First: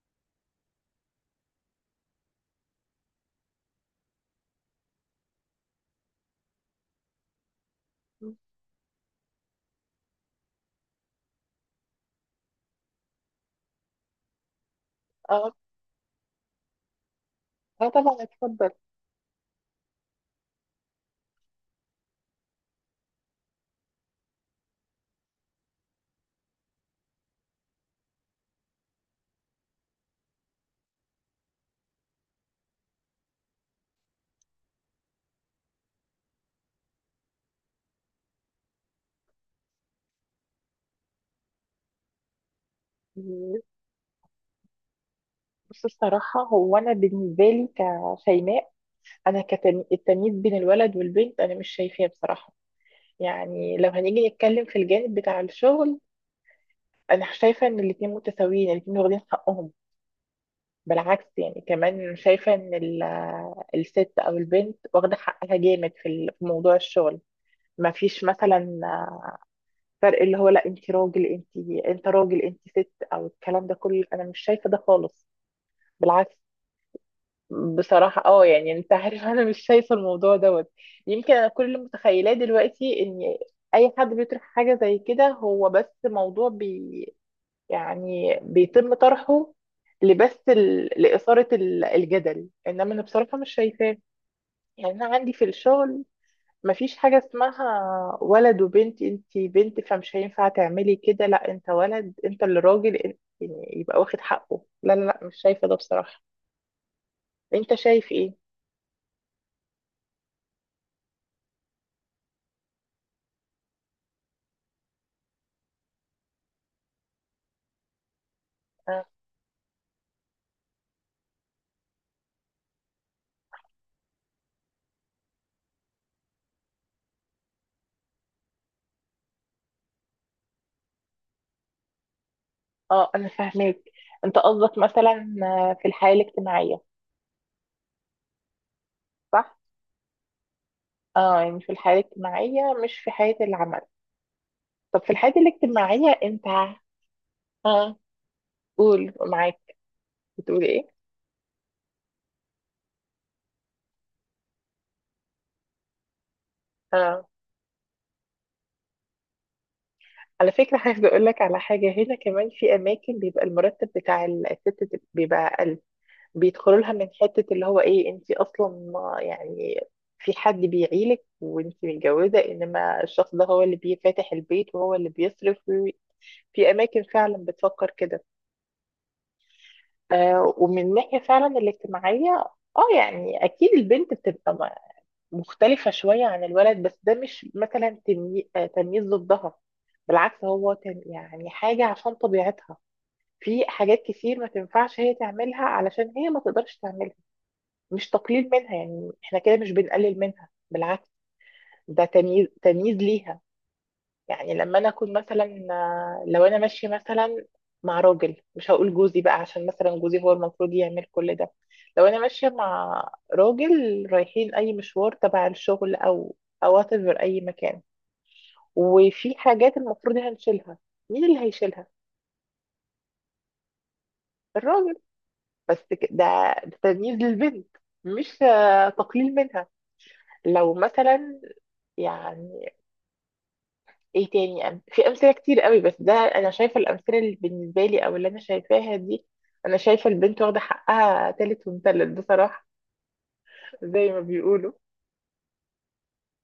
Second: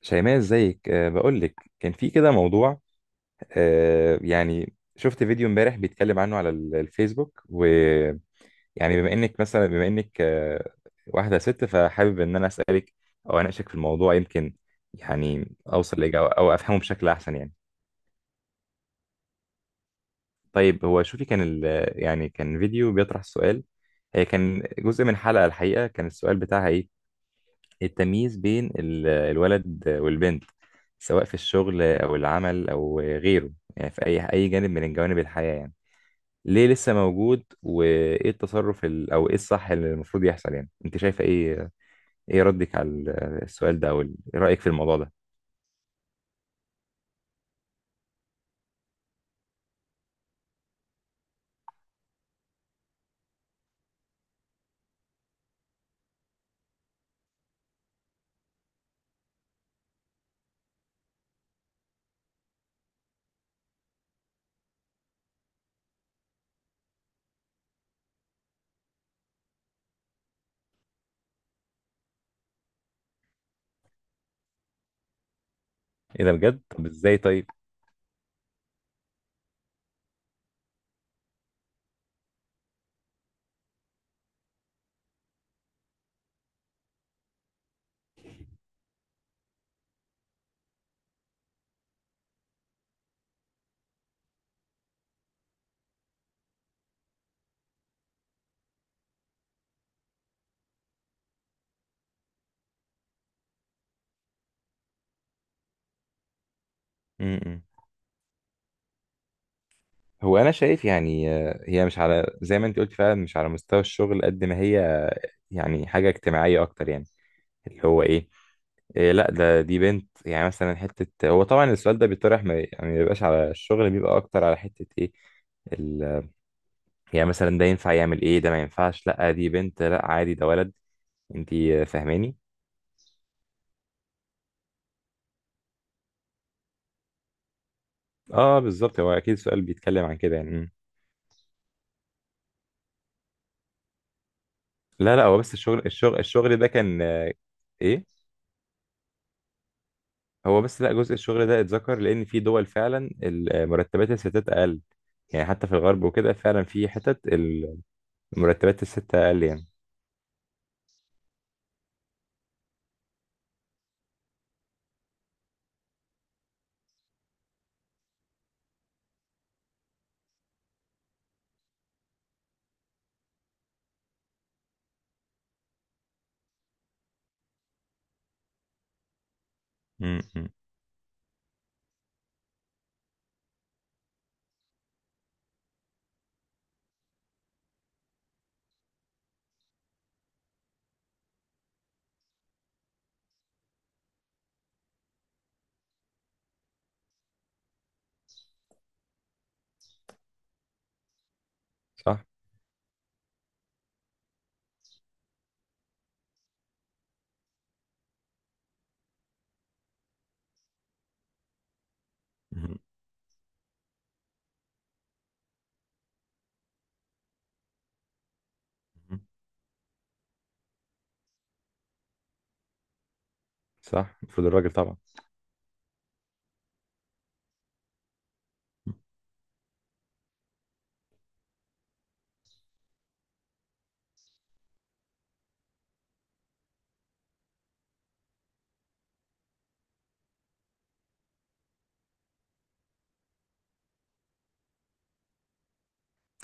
شيماء، ازيك؟ بقول لك كان في كده موضوع. يعني شفت فيديو امبارح بيتكلم عنه على الفيسبوك، ويعني بما انك واحدة ست، فحابب ان انا اسالك او اناقشك في الموضوع، يمكن اه يعني اوصل لاجابة او افهمه بشكل احسن يعني. اه طبعا، اتفضل. طيب، هو شوفي، كان ال يعني كان فيديو بيطرح السؤال. هي كان جزء من حلقة الحقيقة، كان السؤال بتاعها ايه؟ التمييز بين الولد والبنت، سواء في الشغل او العمل او غيره، يعني في اي جانب من جوانب الحياة يعني. ليه لسه موجود؟ وايه التصرف او ايه الصح اللي المفروض يحصل؟ يعني انت شايفه ايه ردك على السؤال ده، او رايك في الموضوع ده؟ بص، الصراحة هو أنا بالنسبة لي كشيماء، أنا كالتمييز بين الولد والبنت أنا مش شايفاه بصراحة. يعني لو هنيجي نتكلم في الجانب بتاع الشغل، أنا شايفة إن الاتنين متساويين الاتنين واخدين حقهم. بالعكس، يعني كمان شايفة إن الست أو البنت واخدة حقها جامد في في موضوع الشغل. ما فيش مثلا فرق اللي هو لا انت راجل انت راجل انت ست او الكلام ده كله، انا مش شايفه ده خالص، ايه ده؟ بالعكس. بجد؟ طب ازاي؟ طيب. بصراحة، يعني انت عارف انا مش شايفة الموضوع دوت. يمكن انا كل اللي متخيلاه دلوقتي ان اي حد بيطرح حاجة زي كده، هو بس موضوع يعني بيتم طرحه لإثارة الجدل، انما انا بصراحة مش شايفاه. يعني انا عندي في الشغل مفيش حاجة اسمها ولد وبنت، انت بنت فمش هينفع تعملي كده، لا انت ولد انت اللي راجل يعني يبقى واخد حقه. لا لا لا، مش شايفة ده بصراحة. م-م. انت شايف ايه؟ هو انا شايف يعني هي مش على زي ما انت قلت، فعلا مش على مستوى الشغل، قد ما هي يعني حاجة اجتماعية اكتر يعني. اللي هو ايه، آه. إيه لا دي بنت. يعني مثلا حتة، هو طبعا السؤال ده بيطرح ما بيبقاش على الشغل، بيبقى أكتر على حتة إيه، ال... يعني مثلا ده ينفع يعمل إيه، ده ما ينفعش لا دي بنت، لا عادي ده ولد. أنتي فاهماني؟ اه، انا فاهماك. انت قصدك مثلا، في الحياة الاجتماعية؟ أه، بالظبط، هو أكيد صح؟ السؤال بيتكلم عن كده يعني. مم. اه، يعني في الحياة الاجتماعية مش في حياة العمل. طب في لا، لا، الحياة هو بس الشغل الاجتماعية الشغل انت، الشغل ده كان اه إيه. قول معاك. هو بتقول بس ايه؟ لا، جزء الشغل ده اتذكر، لأن في دول فعلا مرتبات الستات أقل. يعني حتى في الغرب وكده، فعلا في حتت اه، مرتبات الست أقل يعني. على فكرة عايز اقول لك على حاجة، هنا كمان في اماكن بيبقى المرتب بتاع الست بيبقى اقل. بيدخلوا لها من حتة اللي هو ايه، انت اصلا يعني في حد بيعيلك وانت متجوزة، انما الشخص ده هو اللي بيفتح البيت وهو اللي بيصرف. في اماكن فعلا بتفكر كده. مم، مم. ومن الناحية فعلا الاجتماعية، اه يعني اكيد البنت بتبقى مختلفة شوية عن الولد، بس ده مش مثلا تمييز ضدها. بالعكس هو يعني حاجة عشان طبيعتها. في حاجات كتير ما تنفعش هي تعملها علشان هي ما تقدرش تعملها. مش تقليل منها، يعني احنا كده مش بنقلل منها، بالعكس، ده صح؟ تمييز تمييز ليها. يعني لما انا اكون مثلا، لو انا ماشيه مثلا مع راجل، مش هقول جوزي بقى، عشان مثلا جوزي هو المفروض يعمل كل ده. لو انا ماشيه مم. مع راجل رايحين اي مشوار تبع الشغل او whatever اي مكان، وفي حاجات المفروض هنشيلها، مين اللي هيشيلها؟ صح، المفروض الراجل الراجل. طبعا. بس ده تمييز للبنت، مش تقليل منها. لو مثلا يعني ايه تاني في امثله كتير قوي، بس ده انا شايفه الامثله اللي بالنسبه لي او اللي انا شايفاها دي. انا شايفه البنت واخده حقها تالت ومتلت بصراحه، زي ما بيقولوا.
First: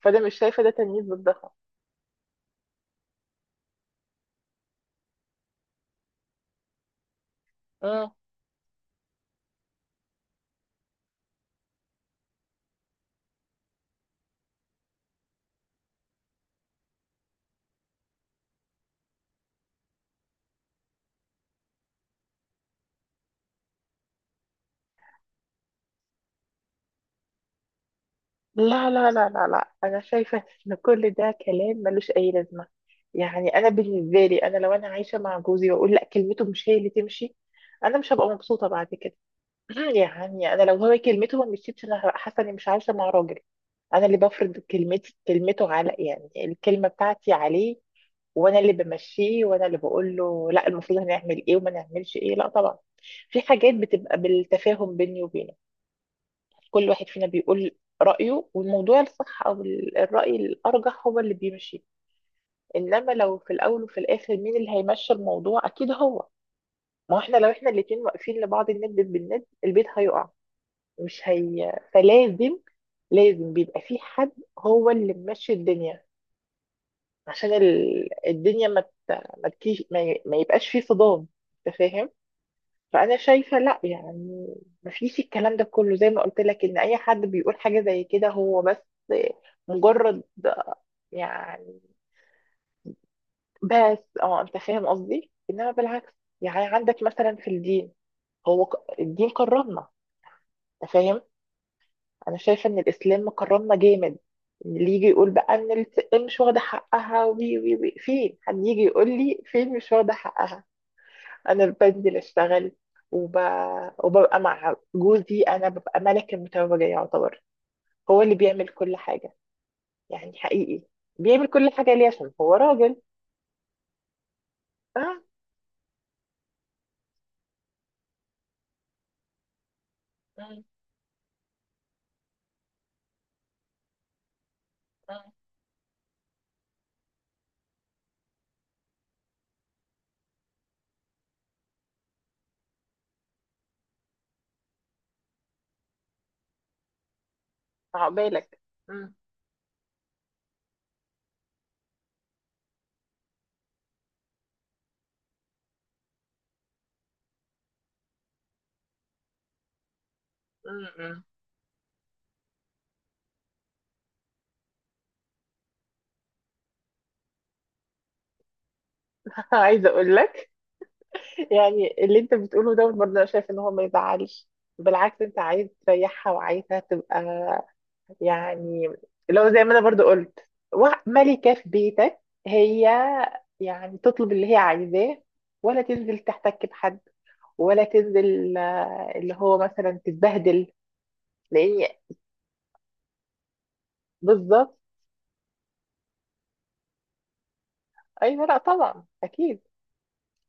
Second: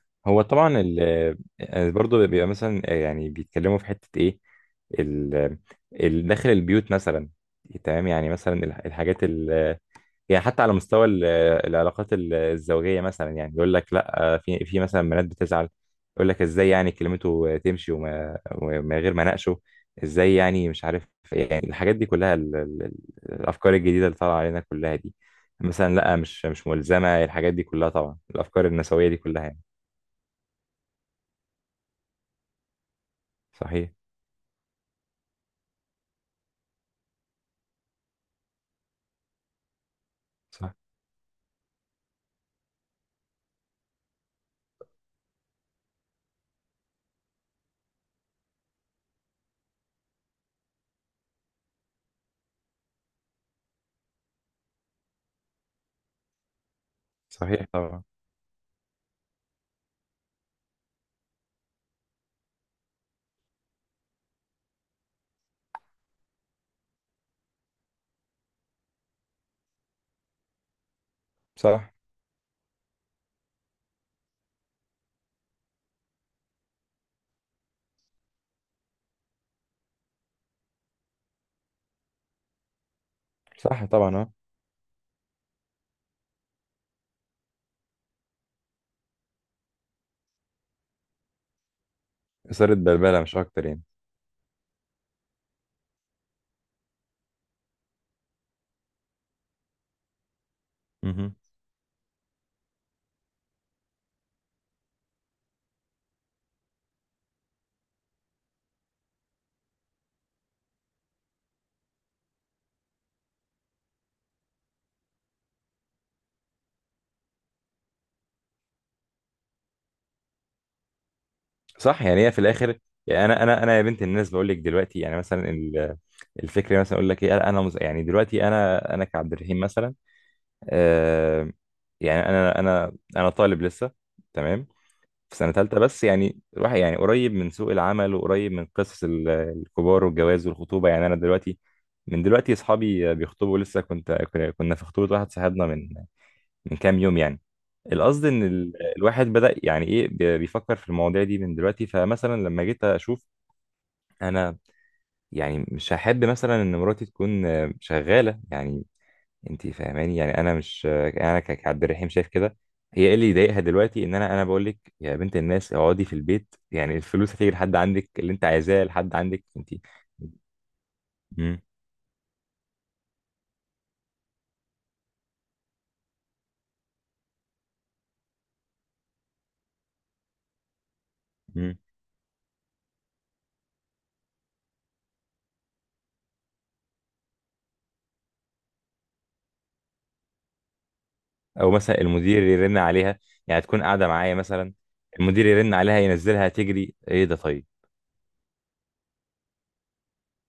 فده مش هو شايفه ده طبعا ال تمييز بالضخم. آه، برضه بيبقى مثلا يعني بيتكلموا في حتة ايه ال داخل البيوت مثلا. تمام، مم. يعني مثلا الحاجات يعني حتى على مستوى العلاقات الزوجية مثلا، يعني يقول لك لا، في مثلا بنات بتزعل. يقول لك ازاي، يعني كلمته تمشي ومن غير ما اناقشه. ازاي يعني؟ مش عارف. إيه. يعني الحاجات دي كلها، الافكار الجديدة اللي طالعة علينا كلها دي. مثلا لا، مش ملزمة الحاجات دي كلها، طبعا الافكار لا النسوية لا دي لا كلها لا يعني. لا، انا شايفه ان كل ده كلام ملوش اي لازمه. يعني انا صحيح. بالنسبه لي، انا لو انا عايشه مع جوزي واقول لا كلمته مش هي اللي تمشي، انا مش هبقى مبسوطه بعد كده. يعني انا صح. لو هو كلمته ما مشيتش انا هبقى حاسه اني مش عايشه مع راجل. انا اللي بفرض كلمتي كلمته على، يعني الكلمه بتاعتي عليه، وانا اللي بمشيه وانا اللي بقول له لا المفروض هنعمل ايه وما نعملش ايه. لا طبعا في حاجات بتبقى بالتفاهم بيني وبينه. كل واحد فينا صحيح بيقول طبعا. رايه والموضوع الصح او الراي الارجح هو اللي بيمشي. انما لو في الاول وفي الاخر مين اللي هيمشي الموضوع، اكيد هو. ما هو احنا لو احنا الاتنين واقفين لبعض الند بالند البيت هيقع. مش هي، صح. فلازم بيبقى في حد هو اللي ماشي الدنيا عشان الدنيا ما تكيش ما يبقاش في صدام، انت فاهم. فانا شايفه لا صح طبعا، اه. يعني. ما فيش الكلام ده كله، زي ما قلت لك ان اي حد بيقول حاجه زي كده هو بس مجرد، يعني. إثارة بلبلة مش اكتر بس انت فاهم قصدي، انما بالعكس يعني عندك مثلا في الدين، هو الدين كرمنا، انت فاهم. يعني. انا شايفه ان الاسلام مكرمنا جامد. اللي يجي يقول بقى ان الست مش واخده حقها وي وي وي، فين؟ حد يجي يقول لي فين مش واخده حقها. انا بنزل اشتغل، وب... وببقى مع جوزي انا ببقى ملك المتوجه يعتبر. هو اللي بيعمل كل حاجه، يعني حقيقي بيعمل كل حاجه. صح، ليه؟ يعني عشان هي في هو الاخر. راجل. يعني انا يا بنت الناس بقول لك دلوقتي، اه. يعني مثلا الفكره مثلا اقول لك ايه، يعني دلوقتي انا كعبد الرحيم مثلا. مم، آه. يعني انا طالب لسه. تمام. مم. في سنه ثالثه، بس يعني راح، يعني قريب من سوق العمل، وقريب من قصص الكبار والجواز والخطوبه، يعني انا دلوقتي. من دلوقتي اصحابي بيخطبوا، لسه كنا في خطوبه واحد صاحبنا من كام يوم يعني. القصد ان عقبالك. مم، الواحد بدأ يعني ايه، بيفكر في المواضيع دي من دلوقتي، فمثلا لما جيت اشوف. انا. يعني مش هحب مثلا ان مراتي تكون شغالة يعني. انت فاهماني، يعني انا مم، مش آه، مم. انا ك- كعبد الرحيم شايف كده. هي ايه اللي يضايقها دلوقتي؟ ان انا بقول لك يا بنت الناس اقعدي في البيت، يعني الفلوس هتيجي لحد عندك، اللي انت عايزاه لحد عندك انت. عايزه اقول لك. مم. يعني اللي انت بتقوله دوت برضه انا شايف ان هو ما يزعلش. بالعكس انت عايز تريحها وعايزها تبقى، يعني لو زي ما انا برضه قلت، ملكة في مم. بيتك. هي يعني تطلب اللي هي عايزاه، ولا تنزل تحتك بحد، ولا تنزل اللي هو مثلا تتبهدل، او لان. مثلا المدير يرن عليها، يعني تكون قاعدة معايا مثلا، بالظبط. المدير يرن عليها ينزلها تجري. ايه ده؟ طيب. ايوه لا طبعا اكيد.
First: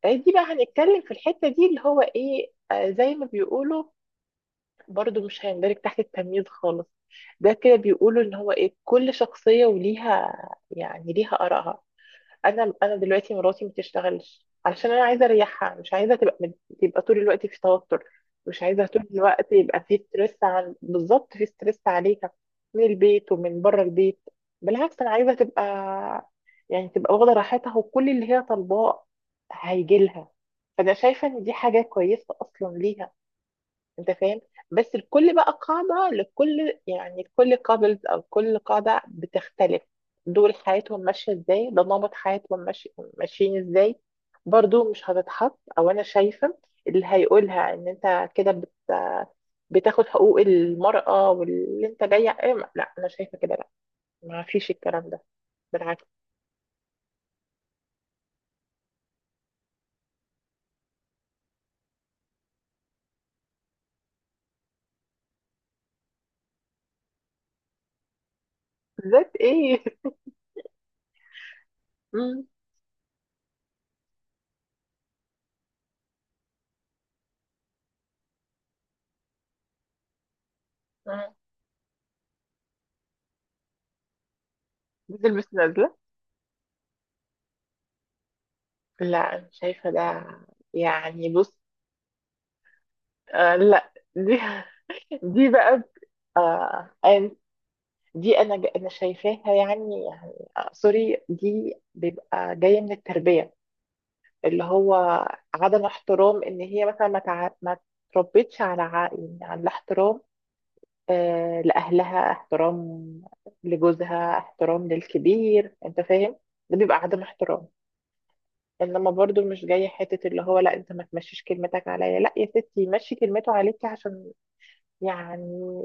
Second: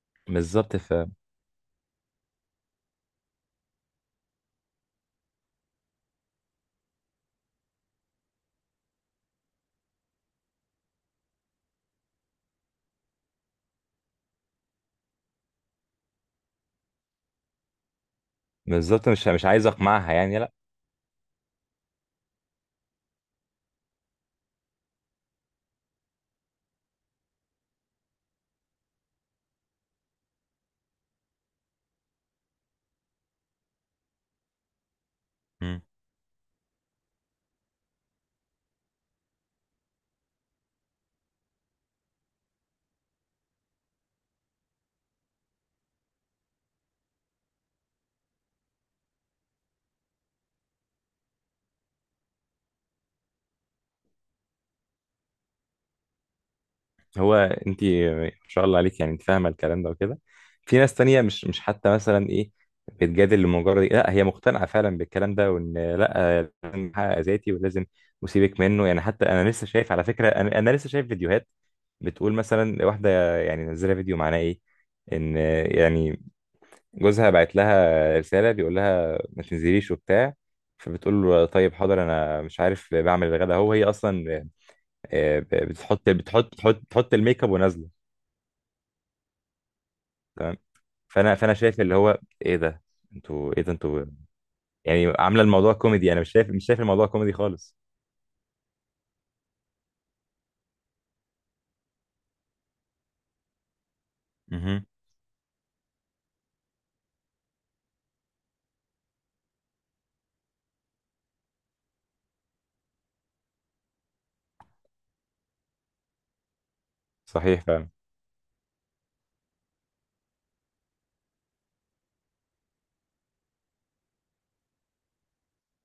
دي بقى بالظبط. هنتكلم في الحتة دي اللي هو ايه زي ما بيقولوا، برضو مش هيندرج تحت التمييز خالص. ده كده بيقولوا ان هو ايه كل شخصية وليها، يعني ليها آرائها. انا دلوقتي مراتي ما بتشتغلش علشان انا عايزة اريحها، مش عايزة تبقى طول الوقت في توتر، مش عايزة طول بالظبط، مش الوقت عايز يبقى في اقمعها ستريس، يعني، لا. عن بالظبط في ستريس عليها، من البيت ومن بره البيت. بالعكس انا عايزة تبقى، يعني تبقى واخدة راحتها وكل اللي هي طالباه هيجي لها. فانا شايفة ان دي حاجة كويسة اصلا ليها، انت فاهم. بس الكل بقى مم. قاعدة لكل، يعني كل كابلز او كل قاعدة بتختلف. دول حياتهم ماشية ازاي، ده نمط حياتهم، ماشيين ازاي. برضو مش هتتحط او انا شايفة اللي هيقولها ان انت كده بتاخد حقوق المرأة واللي انت جاية ايه لا انا شايفة كده لا. ما فيش الكلام ده، بالعكس. هو انت ما شاء الله عليك، يعني انت فاهمه الكلام ده وكده. في ناس تانية مش حتى مثلا ايه، بتجادل لمجرد إيه، لا هي مقتنعه فعلا بالكلام ده، وان لا لازم احقق ذاتي ولازم اسيبك منه يعني. حتى ذات انا لسه ايه شايف على فكره، أنا لسه شايف فيديوهات بتقول مم. مثلا، واحده يعني نزلها فيديو، معناه ايه؟ ان يعني جوزها بعت لها رسالة بيقول لها ما تنزليش وبتاع. فبتقول مم. له طيب حاضر، انا مش عارف، بعمل الغدا هو هي اصلا بتلبس نازلة. بتحط الميك اب ونازله. لا انا شايفة ده، تمام. يعني فانا بص. شايف اللي هو، ايه ده انتوا آه ايه ده لا انتوا دي يعني عامله دي الموضوع بقى، كوميدي، انا مش شايف آه الموضوع أن- كوميدي خالص. دي انا انا شايفاها يعني سوري، دي بيبقى جايه من التربيه، اللي مهم. هو عدم احترام، ان هي مثلا ما تربيتش على يعني على الاحترام. لاهلها احترام، لجوزها احترام، للكبير انت فاهم. ده بيبقى عدم صحيح احترام، فعلا. انما برضو مش جايه حته اللي هو لا انت ما تمشيش كلمتك عليا. لا يا ستي مشي كلمته عليكي، عشان يعني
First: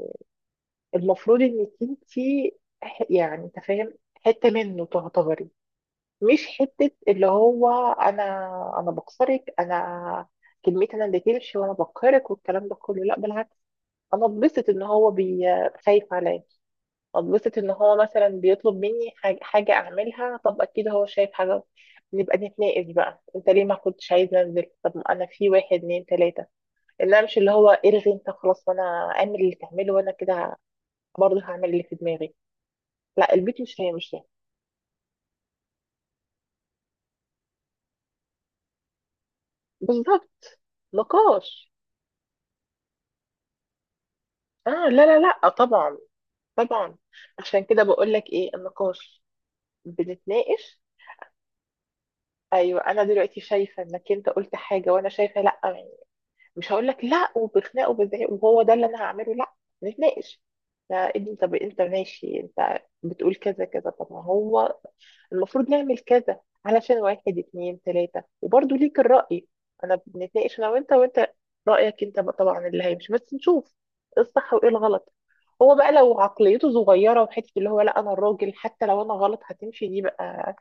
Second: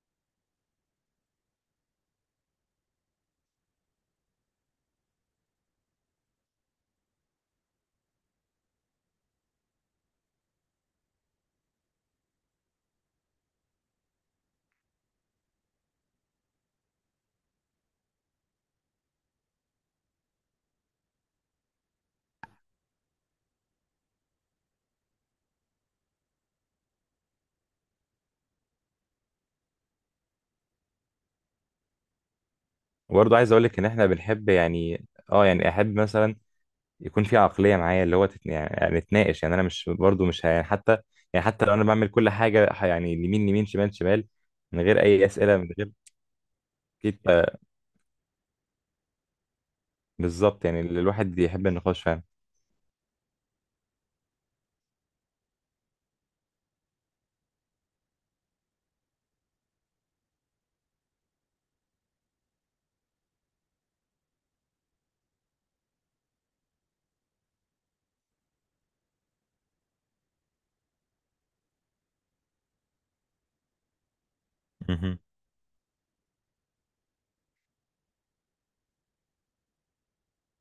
المفروض انك انتي يعني انت فاهم حته منه تعتبري، مش حته اللي هو انا بكسرك، انا كلمتي انا اللي تمشي وانا بقهرك والكلام ده كله، لا بالعكس. انا اتبسط ان هو خايف عليا. اتبسط ان هو مثلا بيطلب مني حاجه اعملها، طب اكيد هو شايف حاجه، نبقى نتناقش بقى، انت ليه ما كنتش عايز انزل؟ طب انا في واحد اتنين تلاته، انما مش اللي هو الغي انت خلاص وانا اعمل اللي تعمله، وانا كده برضه هعمل اللي في دماغي. لا وبرضه عايز البيت اقول لك مش ان هي احنا مش هي. بنحب يعني، اه يعني احب مثلا يكون في عقلية معايا اللي هو يعني نتناقش، يعني انا مش برضو مش ه... بالظبط. يعني حتى، يعني حتى نقاش، لو انا بعمل كل حاجة يعني يمين يمين شمال شمال، اه من غير لا لا اي لا، أسئلة. من غير طبعا طبعا. أكيد. عشان كده بقول لك ايه النقاش، بالظبط، بنتناقش. يعني اللي الواحد يحب النقاش فاهم. ايوه انا دلوقتي شايفه انك انت قلت حاجه وانا شايفه لا يعني، مش هقول لك لا وبخناق وبزعيق وهو ده اللي انا هعمله، لا نتناقش. لا انت، طب انت ماشي، انت بتقول كذا كذا، طب ما هو المفروض نعمل كذا علشان واحد اتنين تلاتة، وبرضه ليك الرأي. انا بنتناقش انا وانت رأيك انت بقى طبعا اللي هيمشي، بس نشوف ايه الصح وايه الغلط. مهم. هو بقى لو عقليته صغيرة وحتة اللي هو لا انا الراجل حتى لو انا غلط هتمشي، دي بقى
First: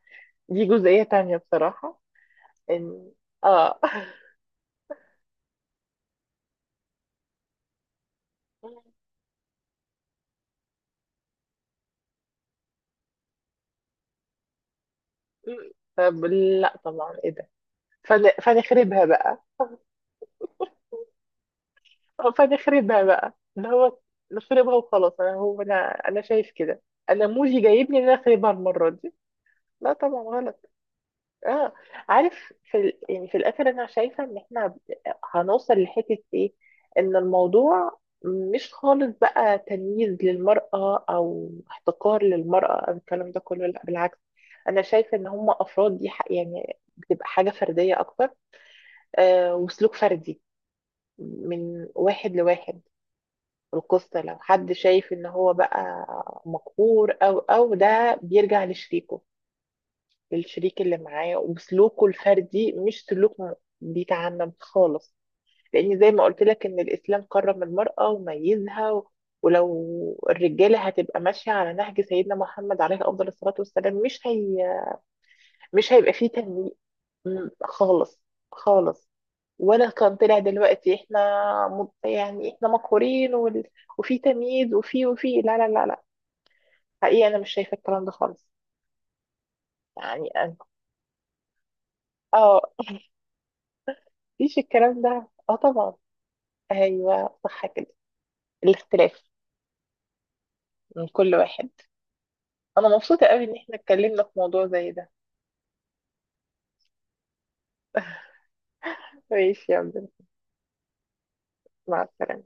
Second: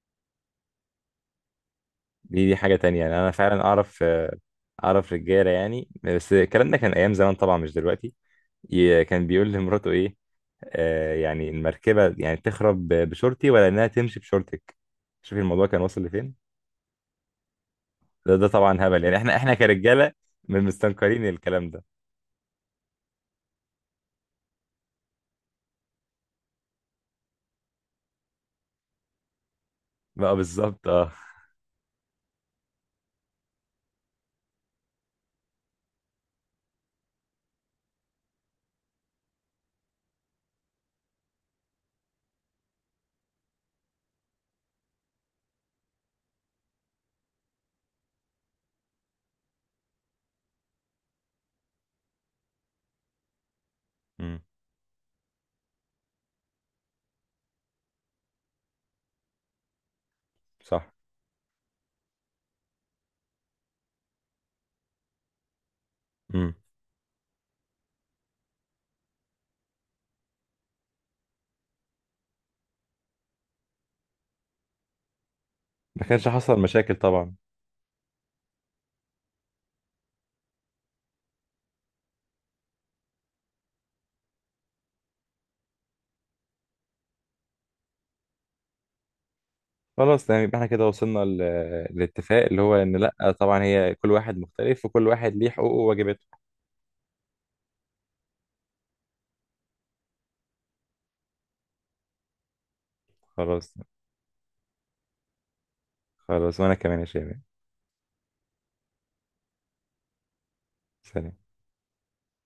دي جزئية تانية بصراحة. دي حاجة تانية، ان، يعني أنا فعلا اه أعرف أعرف رجالة يعني، بس الكلام ده كان أيام زمان طبعا، مش دلوقتي. كان بيقول لمراته إيه؟ يعني المركبة يعني تخرب بشورتي، ولا إنها تمشي بشورتك. شوفي الموضوع كان واصل طب لفين. لا طبعا، ايه ده؟ ده طبعا هبل، فنخربها يعني احنا بقى. احنا كرجاله من مستنكرين الكلام ده. فنخربها بقى اللي هو نخربها وخلاص، انا هو انا شايف كده. انا موجي جايبني ان انا اخربها المره دي، لا طبعا بقى غلط. بالظبط، اه. اه، عارف يعني في الاخر انا شايفه ان احنا هنوصل لحته ايه. ان الموضوع مش خالص بقى تمييز للمرأة أو احتقار للمرأة أو الكلام ده كله، لا بالعكس. أنا شايفة إن هم أفراد، دي يعني بتبقى حاجة فردية أكتر، وسلوك فردي من واحد لواحد. القصة لو امم. حد شايف ان هو بقى مقهور او ده بيرجع لشريكه، للشريك صح. اللي معاه وسلوكه الفردي، مش سلوك بيتعمم خالص. لان زي ما قلت امم. لك ان الاسلام كرم المرأة وميزها ولو الرجالة هتبقى ماشية على نهج سيدنا محمد عليه افضل الصلاة والسلام، مش هي، مش ما هيبقى فيه كانش حصل تنميق مشاكل طبعا. خالص خالص. ولا كان طلع دلوقتي احنا يعني احنا مقهورين وفي تمييز وفي لا لا لا لا، حقيقي انا مش شايفه الكلام ده خالص. خلاص يعني تمام، انا، يبقى احنا كده وصلنا للاتفاق اه اللي هو ان لا طبعا، هي كل واحد مفيش مختلف، الكلام وكل ده، واحد ليه اه حقوقه طبعا. وواجباته. ايوه صح كده، الاختلاف من كل واحد. انا مبسوطه قوي ان خلاص. احنا اتكلمنا في موضوع زي ده. خلاص، وانا كمان يا شباب. ماشي يا عبد. سلام. مع السلامه.